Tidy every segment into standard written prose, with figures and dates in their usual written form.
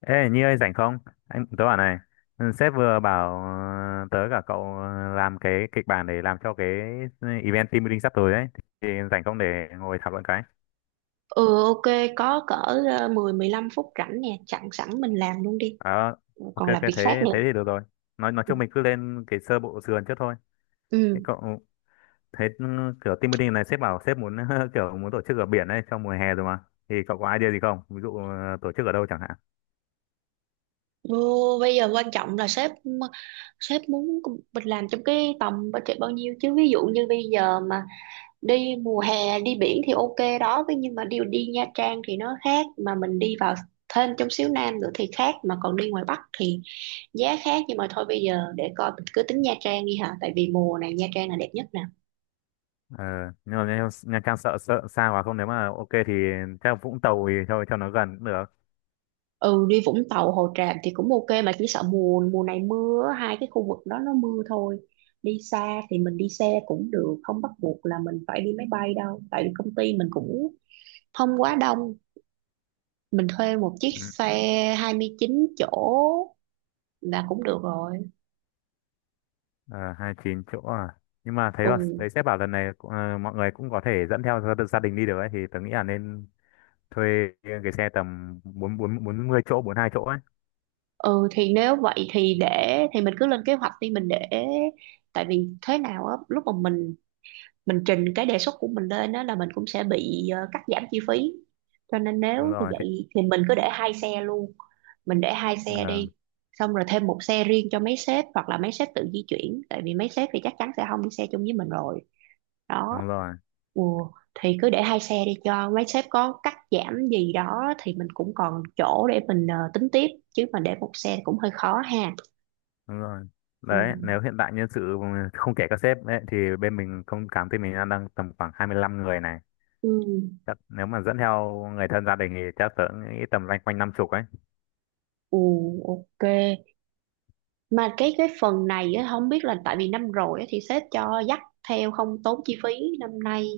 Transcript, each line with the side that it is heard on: left: Ê Nhi ơi, rảnh không? Anh tớ bảo này, ừ, sếp vừa bảo tớ cả cậu, làm cái kịch bản để làm cho cái, ừ, event team building sắp tới ấy. Thì rảnh không để ngồi thảo luận cái.
right: Ừ ok, có cỡ 10 15 phút rảnh nè, chặn sẵn mình làm luôn đi,
left: Ờ, ok
right: còn
left: ok,
right: làm việc khác
left: thế
right: nữa.
left: thế thì được rồi. Nói
right: Ừ.
left: chung mình cứ lên cái sơ bộ sườn trước thôi. Thế
right: Ừ.
left: cậu thế ừ, kiểu team building này sếp bảo sếp muốn kiểu muốn tổ chức ở biển đấy trong mùa hè rồi mà. Thì cậu có idea gì không? Ví dụ tổ chức ở đâu chẳng hạn.
right: Vô, bây giờ quan trọng là sếp sếp muốn mình làm trong cái tầm budget bao nhiêu, chứ ví dụ như bây giờ mà đi mùa hè đi biển thì ok đó, thế nhưng mà đi đi Nha Trang thì nó khác, mà mình đi vào thêm trong xíu Nam nữa thì khác, mà còn đi ngoài Bắc thì giá khác. Nhưng mà thôi, bây giờ để coi mình cứ tính Nha Trang đi hả, tại vì mùa này Nha Trang là đẹp nhất nè.
left: Ờ, nhưng mà Nha Nha Trang sợ sợ xa quá không, nếu mà ok thì chắc Vũng Tàu thì cho nó gần cũng được.
right: Ừ, đi Vũng Tàu Hồ Tràm thì cũng ok, mà chỉ sợ mùa mùa này mưa á, hai cái khu vực đó nó mưa thôi. Đi xa thì mình đi xe cũng được, không bắt buộc là mình phải đi máy bay đâu, tại vì công ty mình cũng không quá đông, mình thuê một chiếc
left: Ừ.
right: xe 29 chỗ là cũng được rồi.
left: Ờ, 29 chỗ à. Nhưng mà thấy
right: Ừ.
left: là thấy sếp bảo lần này cũng, ờ, mọi người cũng có thể dẫn theo gia gia đình đi được ấy, thì tớ nghĩ là nên thuê cái xe tầm bốn bốn bốn mươi chỗ, 42 chỗ ấy.
right: Ừ thì nếu vậy thì để thì mình cứ lên kế hoạch đi, mình để, tại vì thế nào á, lúc mà mình trình cái đề xuất của mình lên đó là mình cũng sẽ bị cắt giảm chi phí, cho nên
left: Đúng
right: nếu như
left: rồi. Thì,
right: vậy thì mình cứ để hai xe luôn. Mình để hai xe
left: ờ,
right: đi, xong rồi thêm một xe riêng cho mấy sếp, hoặc là mấy sếp tự di chuyển, tại vì mấy sếp thì chắc chắn sẽ không đi xe chung với mình rồi đó.
left: đúng rồi,
right: Ồ thì cứ để hai xe đi, cho mấy sếp có cắt giảm gì đó thì mình cũng còn chỗ để mình tính tiếp, chứ mà để một xe thì cũng hơi khó ha.
left: đúng rồi.
right: Ừ.
left: Đấy, nếu hiện tại nhân sự không kể các sếp ấy, thì bên mình không cảm thấy mình đang đang tầm khoảng 25 người này.
right: Ừ.
left: Chắc nếu mà dẫn theo người thân gia đình thì chắc tớ nghĩ tầm loanh quanh 50 ấy.
right: Ừ, ok. Mà cái phần này á, không biết là tại vì năm rồi á, thì sếp cho dắt theo không tốn chi phí, năm nay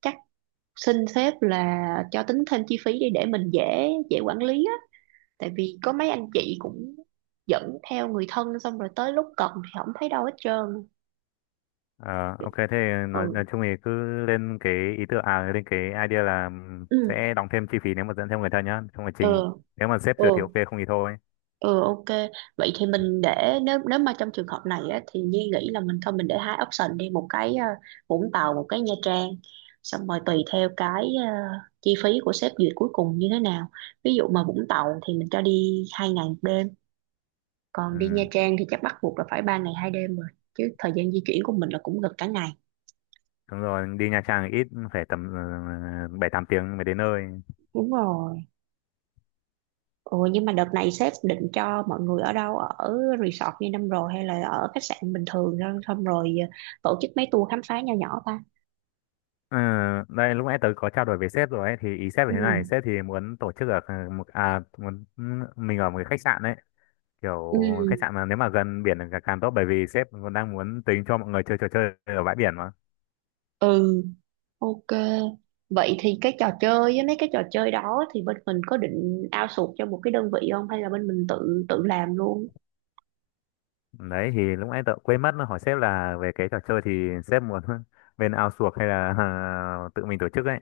right: chắc xin sếp là cho tính thêm chi phí đi, để mình dễ dễ quản lý á, tại vì có mấy anh chị cũng dẫn theo người thân xong rồi tới lúc cần thì không thấy đâu hết trơn.
left: Ờ, ok, thế nói
right: Ừ.
left: nói chung thì cứ lên cái ý tưởng, à, lên cái idea là,
right: Ừ.
left: sẽ đóng thêm chi phí nếu mà dẫn thêm người thân nhá. Trong quá
right: Ừ.
left: trình, nếu mà sếp
right: Ừ.
left: duyệt thì ok, không thì thôi.
right: Ừ ok, vậy thì mình để nếu nếu mà trong trường hợp này á, thì Nhi nghĩ là mình thôi mình để hai option đi, một cái Vũng Tàu một cái Nha Trang, xong rồi tùy theo cái chi phí của sếp duyệt cuối cùng như thế nào. Ví dụ mà Vũng Tàu thì mình cho đi 2 ngày 1 đêm, còn đi Nha
left: Ừ,
right: Trang thì chắc bắt buộc là phải 3 ngày 2 đêm rồi, chứ thời gian di chuyển của mình là cũng gần cả ngày.
left: đúng rồi, đi Nha Trang thì ít phải tầm 7 8 tiếng mới đến nơi.
right: Đúng rồi. Ừ, nhưng mà đợt này sếp định cho mọi người ở đâu, ở resort như năm rồi hay là ở khách sạn bình thường, xong xong rồi tổ chức mấy tour khám phá nho nhỏ ta.
left: Ừ, đây lúc nãy tớ có trao đổi với sếp rồi ấy, thì ý sếp là
right: Ừ.
left: thế này: sếp thì muốn tổ chức ở, ờ, một, à, muốn mình ở một cái khách sạn đấy,
right: Ừ.
left: kiểu khách sạn mà nếu mà gần biển là càng càng tốt, bởi vì sếp còn đang muốn tính cho mọi người chơi trò chơi ở bãi biển mà.
right: Ừ ok, vậy thì cái trò chơi với mấy cái trò chơi đó thì bên mình có định outsource cho một cái đơn vị không, hay là bên mình tự tự làm luôn.
left: Đấy thì lúc nãy tớ quên mất hỏi sếp là về cái trò chơi thì sếp muốn bên outsource hay là à, tự mình tổ chức ấy.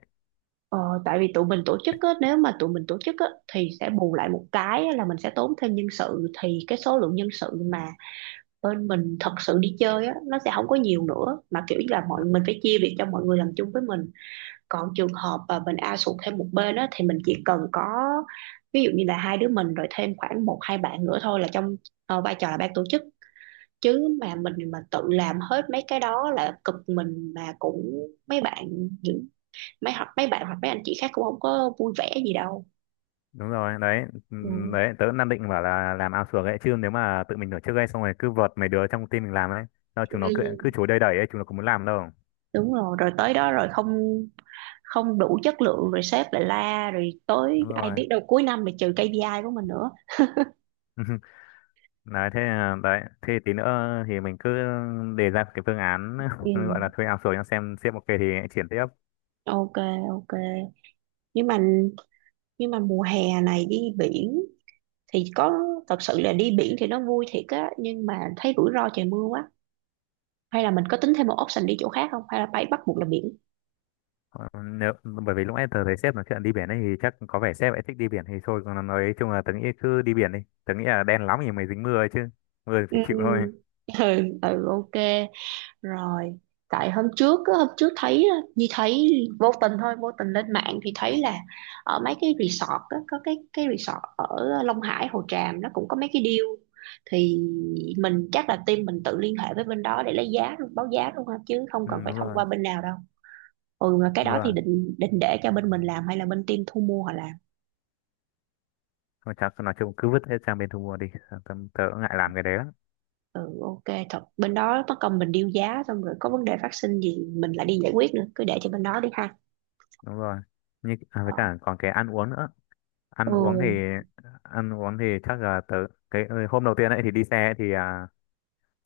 right: ờ, tại vì tụi mình tổ chức á, nếu mà tụi mình tổ chức á, thì sẽ bù lại một cái á là mình sẽ tốn thêm nhân sự, thì cái số lượng nhân sự mà bên mình thật sự đi chơi á, nó sẽ không có nhiều nữa, mà kiểu như là mọi mình phải chia việc cho mọi người làm chung với mình. Còn trường hợp mà mình ao sụt thêm một bên á thì mình chỉ cần có ví dụ như là hai đứa mình, rồi thêm khoảng một hai bạn nữa thôi, là trong vai trò là ban tổ chức. Chứ mà mình mà tự làm hết mấy cái đó là cực mình, mà cũng mấy bạn, những mấy, hoặc mấy bạn hoặc mấy anh chị khác cũng không có vui vẻ gì đâu.
left: Đúng rồi đấy,
right: Ừ.
left: đấy tớ cũng đang định bảo là làm outsource ấy, chứ nếu mà tự mình tổ chức ấy xong rồi cứ vợt mấy đứa trong team mình làm ấy, sao chúng nó cứ cứ
right: Ừ,
left: chối đầy đẩy ấy, chúng nó cũng muốn làm đâu.
right: đúng rồi, rồi tới đó rồi không không đủ chất lượng rồi sếp lại la, rồi tới
left: Đúng
right: ai
left: rồi.
right: biết đâu cuối năm lại trừ KPI của mình nữa.
left: Đấy thế là, đấy thế tí nữa thì mình cứ đề ra cái phương án gọi là
right: Ừ.
left: thuê outsource, cho xem sếp ok thì triển tiếp.
right: Ok, ok. Nhưng mà nhưng mà mùa hè này đi biển thì có, thật sự là đi biển thì nó vui thiệt á, nhưng mà thấy rủi ro trời mưa quá, hay là mình có tính thêm một option đi chỗ khác không, hay là phải bắt buộc là biển.
left: Ờ, nếu bởi vì lúc nãy tớ thấy sếp nói chuyện đi biển ấy thì chắc có vẻ sếp ấy thích đi biển thì thôi, còn nói chung là tớ nghĩ cứ đi biển đi. Tớ nghĩ là đen lắm thì mới dính mưa ấy chứ, mưa thì phải
right: Ừ,
left: chịu thôi.
right: ừ, ừ ok rồi. Tại hôm trước á, hôm trước thấy á, như thấy vô tình thôi, vô tình lên mạng thì thấy là ở mấy cái resort á, có cái resort ở Long Hải Hồ Tràm nó cũng có mấy cái deal, thì mình chắc là team mình tự liên hệ với bên đó để lấy giá luôn, báo giá luôn ha, chứ không
left: Ừ,
right: cần phải
left: đúng
right: thông
left: rồi,
right: qua bên nào đâu. Ừ, mà cái
left: đúng
right: đó thì
left: rồi.
right: định định để cho bên mình làm hay là bên team thu mua họ làm.
left: Thôi chắc nói chung cứ vứt hết sang bên thu mua đi, tớ ngại làm cái đấy lắm.
right: Ừ ok, thật bên đó mất công mình điêu giá xong rồi có vấn đề phát sinh gì mình lại đi giải quyết nữa, cứ để cho bên đó đi ha.
left: Đúng rồi, như à, với
right: Ờ.
left: cả còn cái ăn uống nữa. ăn uống thì
right: Ừ.
left: ăn uống thì chắc là tớ, cái, ừ, hôm đầu tiên ấy thì đi xe ấy thì, à,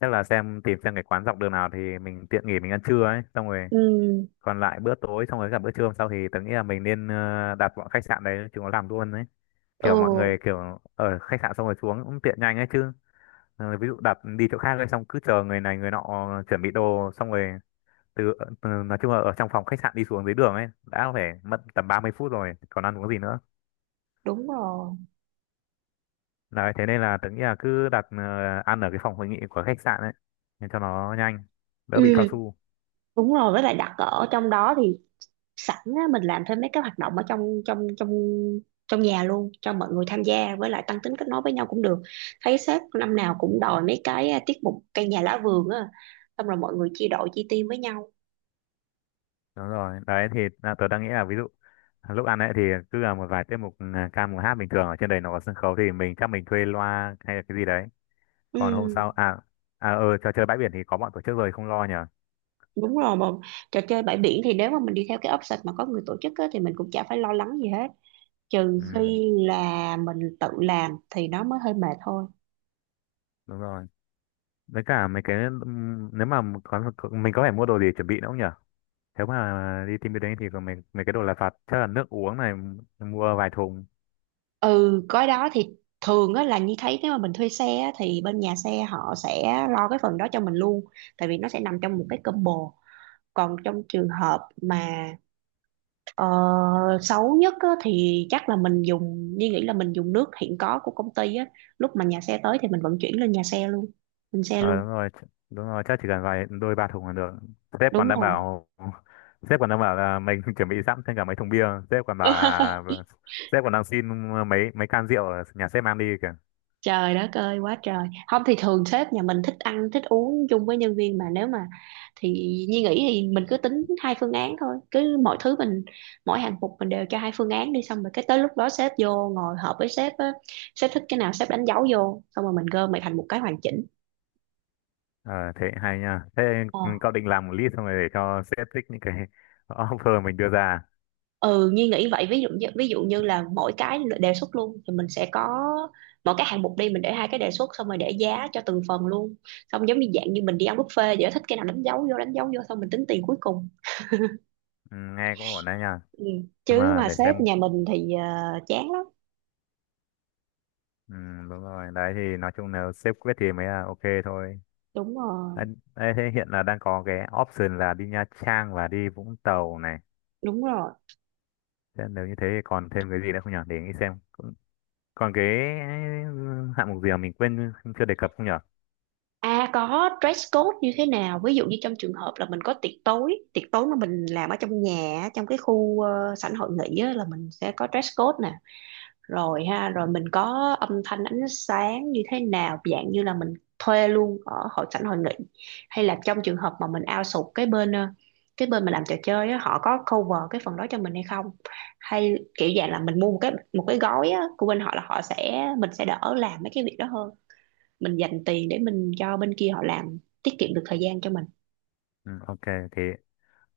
left: chắc là xem tìm xem cái quán dọc đường nào thì mình tiện nghỉ mình ăn trưa ấy, xong rồi
right: Ừ.
left: còn lại bữa tối xong rồi cả bữa trưa hôm sau thì tớ nghĩ là mình nên, đặt bọn khách sạn đấy chúng nó làm luôn đấy, kiểu mọi
right: Ừ.
left: người kiểu ở khách sạn xong rồi xuống cũng tiện nhanh ấy chứ. Ờ, ví dụ đặt đi chỗ khác lên xong cứ chờ người này người nọ chuẩn bị đồ xong rồi từ, từ nói chung là ở trong phòng khách sạn đi xuống dưới đường ấy đã phải mất tầm 30 phút rồi còn ăn uống gì nữa.
right: Đúng rồi.
left: Đấy thế nên là tớ nghĩ là cứ đặt, ăn ở cái phòng hội nghị của khách sạn ấy, để cho nó nhanh, đỡ bị cao
right: Ừ,
left: su.
right: đúng rồi, với lại đặt ở trong đó thì sẵn á, mình làm thêm mấy cái hoạt động ở trong trong trong trong nhà luôn cho mọi người tham gia, với lại tăng tính kết nối với nhau cũng được. Thấy sếp năm nào cũng đòi mấy cái tiết mục cây nhà lá vườn á, xong rồi mọi người chia đội chia team với nhau.
left: Đúng rồi, đấy thì là tớ đang nghĩ là ví dụ, à, lúc ăn ấy thì cứ là một vài tiết mục, ừ, ca mùa hát bình thường. Ở trên đấy nó có sân khấu thì mình chắc mình thuê loa hay là cái gì đấy. Còn hôm sau
right: Ừ,
left: à, à ờ, trò chơi bãi biển thì có bọn tổ chức rồi, không lo nhở.
right: đúng rồi, mà trò chơi bãi biển thì nếu mà mình đi theo cái option mà có người tổ chức á, thì mình cũng chả phải lo lắng gì hết, trừ
left: Ừ,
right: khi là mình tự làm thì nó mới hơi mệt thôi.
left: đúng rồi, với cả mấy cái, nếu mà có, mình có phải mua đồ gì chuẩn bị nữa không nhở? Nếu mà đi team building thì còn mấy mấy cái đồ lặt vặt, chắc là nước uống này, mua vài thùng.
right: Ừ, cái đó thì thường á, là như thấy nếu mà mình thuê xe á, thì bên nhà xe họ sẽ lo cái phần đó cho mình luôn, tại vì nó sẽ nằm trong một cái combo. Còn trong trường hợp mà ờ, xấu nhất á, thì chắc là mình dùng như nghĩ là mình dùng nước hiện có của công ty á, lúc mà nhà xe tới thì mình vận chuyển lên nhà xe luôn, lên xe
left: Ờ
right: luôn.
left: đúng rồi, đúng rồi chắc chỉ cần vài đôi ba thùng là được. Sếp còn
right: Đúng
left: đang
right: rồi.
left: bảo sếp còn đang bảo là mình chuẩn bị sẵn thêm cả mấy thùng bia. Sếp còn bảo là sếp còn đang xin mấy mấy can rượu ở nhà sếp mang đi kìa.
right: Trời đất ơi, quá trời không, thì thường sếp nhà mình thích ăn thích uống chung với nhân viên mà. Nếu mà thì Nhi nghĩ thì mình cứ tính hai phương án thôi, cứ mọi thứ mình, mỗi hạng mục mình đều cho hai phương án đi, xong rồi cái tới lúc đó sếp vô ngồi họp với sếp á, sếp thích cái nào sếp đánh dấu vô, xong rồi mình gom lại thành một cái hoàn chỉnh.
left: Ờ thế hay nha, thế cậu định làm một list xong rồi để cho sếp thích những cái offer mình đưa ra.
right: Ừ, Nhi nghĩ vậy, ví dụ như là mỗi cái đề xuất luôn thì mình sẽ có mỗi cái hạng mục đi mình để hai cái đề xuất, xong rồi để giá cho từng phần luôn, xong giống như dạng như mình đi ăn buffet vậy đó, thích cái nào đánh dấu vô đánh dấu vô, xong mình tính tiền cuối cùng.
left: Ừ, nghe cũng ổn đấy nha,
right: Ừ.
left: nhưng
right: Chứ
left: mà
right: mà
left: để
right: sếp
left: xem.
right: nhà mình thì chán lắm.
left: Ừ, đúng rồi, đấy thì nói chung là sếp quyết thì mới là ok thôi.
right: Đúng rồi,
left: Đấy, thế hiện là đang có cái option là đi Nha Trang và đi Vũng Tàu này.
right: đúng rồi.
left: Thế nếu như thế thì còn thêm cái gì nữa không nhở, để nghĩ xem. Cũng, còn cái, ừ, hạng mục gì mà mình quên chưa đề cập không nhở.
right: À, có dress code như thế nào, ví dụ như trong trường hợp là mình có tiệc tối mà mình làm ở trong nhà á, trong cái khu sảnh hội nghị á, là mình sẽ có dress code rồi ha. Rồi mình có âm thanh ánh sáng như thế nào, dạng như là mình thuê luôn ở hội sảnh hội nghị, hay là trong trường hợp mà mình outsource cái bên cái bên mà làm trò chơi á, họ có cover cái phần đó cho mình hay không, hay kiểu dạng là mình mua một cái gói á, của bên họ là họ sẽ mình sẽ đỡ làm mấy cái việc đó hơn, mình dành tiền để mình cho bên kia họ làm, tiết kiệm được thời gian cho mình.
left: Ừ, ok, thì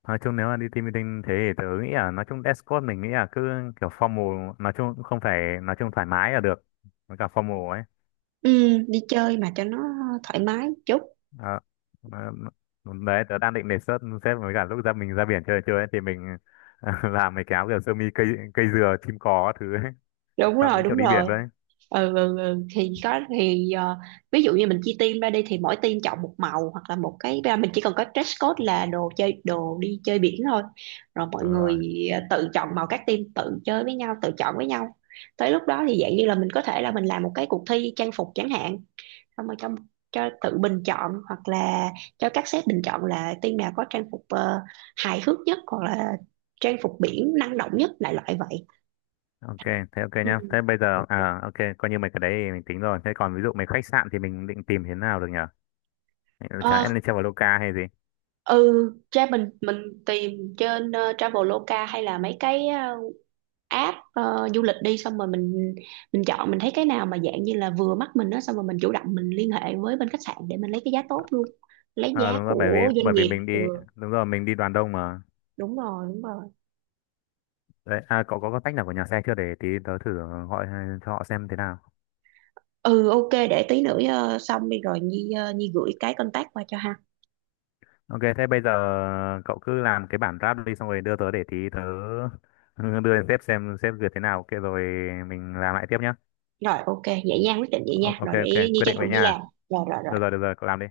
left: nói chung nếu mà đi team building thế thì tớ nghĩ là nói chung Discord mình nghĩ là cứ kiểu formal, nói chung cũng không phải, nói chung thoải mái là được, với cả formal ấy.
right: Ừ, đi chơi mà cho nó thoải mái chút.
left: Đó. Ờ, đấy tớ đang định đề xuất xếp với cả lúc ra mình ra biển chơi chơi ấy, thì mình làm mấy cái áo kiểu sơ mi cây, dừa chim cò các thứ ấy,
right: Đúng
left: sao
right: rồi,
left: đúng kiểu
right: đúng
left: đi
right: rồi.
left: biển luôn ấy.
right: Ừ, ừ, ừ. Thì có thì ví dụ như mình chia team ra đi thì mỗi team chọn một màu, hoặc là một cái mình chỉ cần có dress code là đồ chơi đồ đi chơi biển thôi, rồi mọi
left: Ờ,
right: người tự chọn màu, các team tự chơi với nhau tự chọn với nhau, tới lúc đó thì dạng như là mình có thể là mình làm một cái cuộc thi trang phục chẳng hạn, xong rồi cho tự bình chọn, hoặc là cho các sếp bình chọn là team nào có trang phục hài hước nhất hoặc là trang phục biển năng động nhất, đại loại vậy.
left: ok, thế ok
right: Ừ.
left: nhá. Thế bây giờ à ok, coi như mấy cái đấy thì mình tính rồi. Thế còn ví dụ mấy khách sạn thì mình định tìm thế nào được nhở? Chẳng lẽ
right: Ok.
left: lên treo vào Loca hay gì?
right: Ừ, ra mình tìm trên Traveloka hay là mấy cái app du lịch đi, xong rồi mình chọn mình thấy cái nào mà dạng như là vừa mắt mình đó, xong rồi mình chủ động mình liên hệ với bên khách sạn để mình lấy cái giá tốt luôn. Lấy
left: Ờ
right: giá
left: đúng rồi, bởi vì
right: của doanh
left: bởi vì
right: nghiệp.
left: mình đi,
right: Ừ,
left: đúng rồi, mình đi đoàn đông mà.
right: đúng rồi, đúng rồi.
left: Đấy, à, có tách nào của nhà xe chưa để tí tớ thử gọi cho họ xem thế nào.
right: Ừ ok, để tí nữa xong đi rồi Nhi gửi cái contact qua cho ha.
left: Ok, thế bây giờ cậu cứ làm cái bản draft đi xong rồi đưa tớ để tí tớ đưa lên sếp xem sếp duyệt thế nào. Ok rồi mình làm lại tiếp nhá.
right: Rồi ok, vậy nha, quyết định vậy nha.
left: Ok
right: Rồi
left: ok,
right: để Nhi
left: quyết
right: tranh
left: định
right: thủ
left: vậy
right: đi làm.
left: nha.
right: Rồi rồi rồi.
left: Được rồi, cậu làm đi.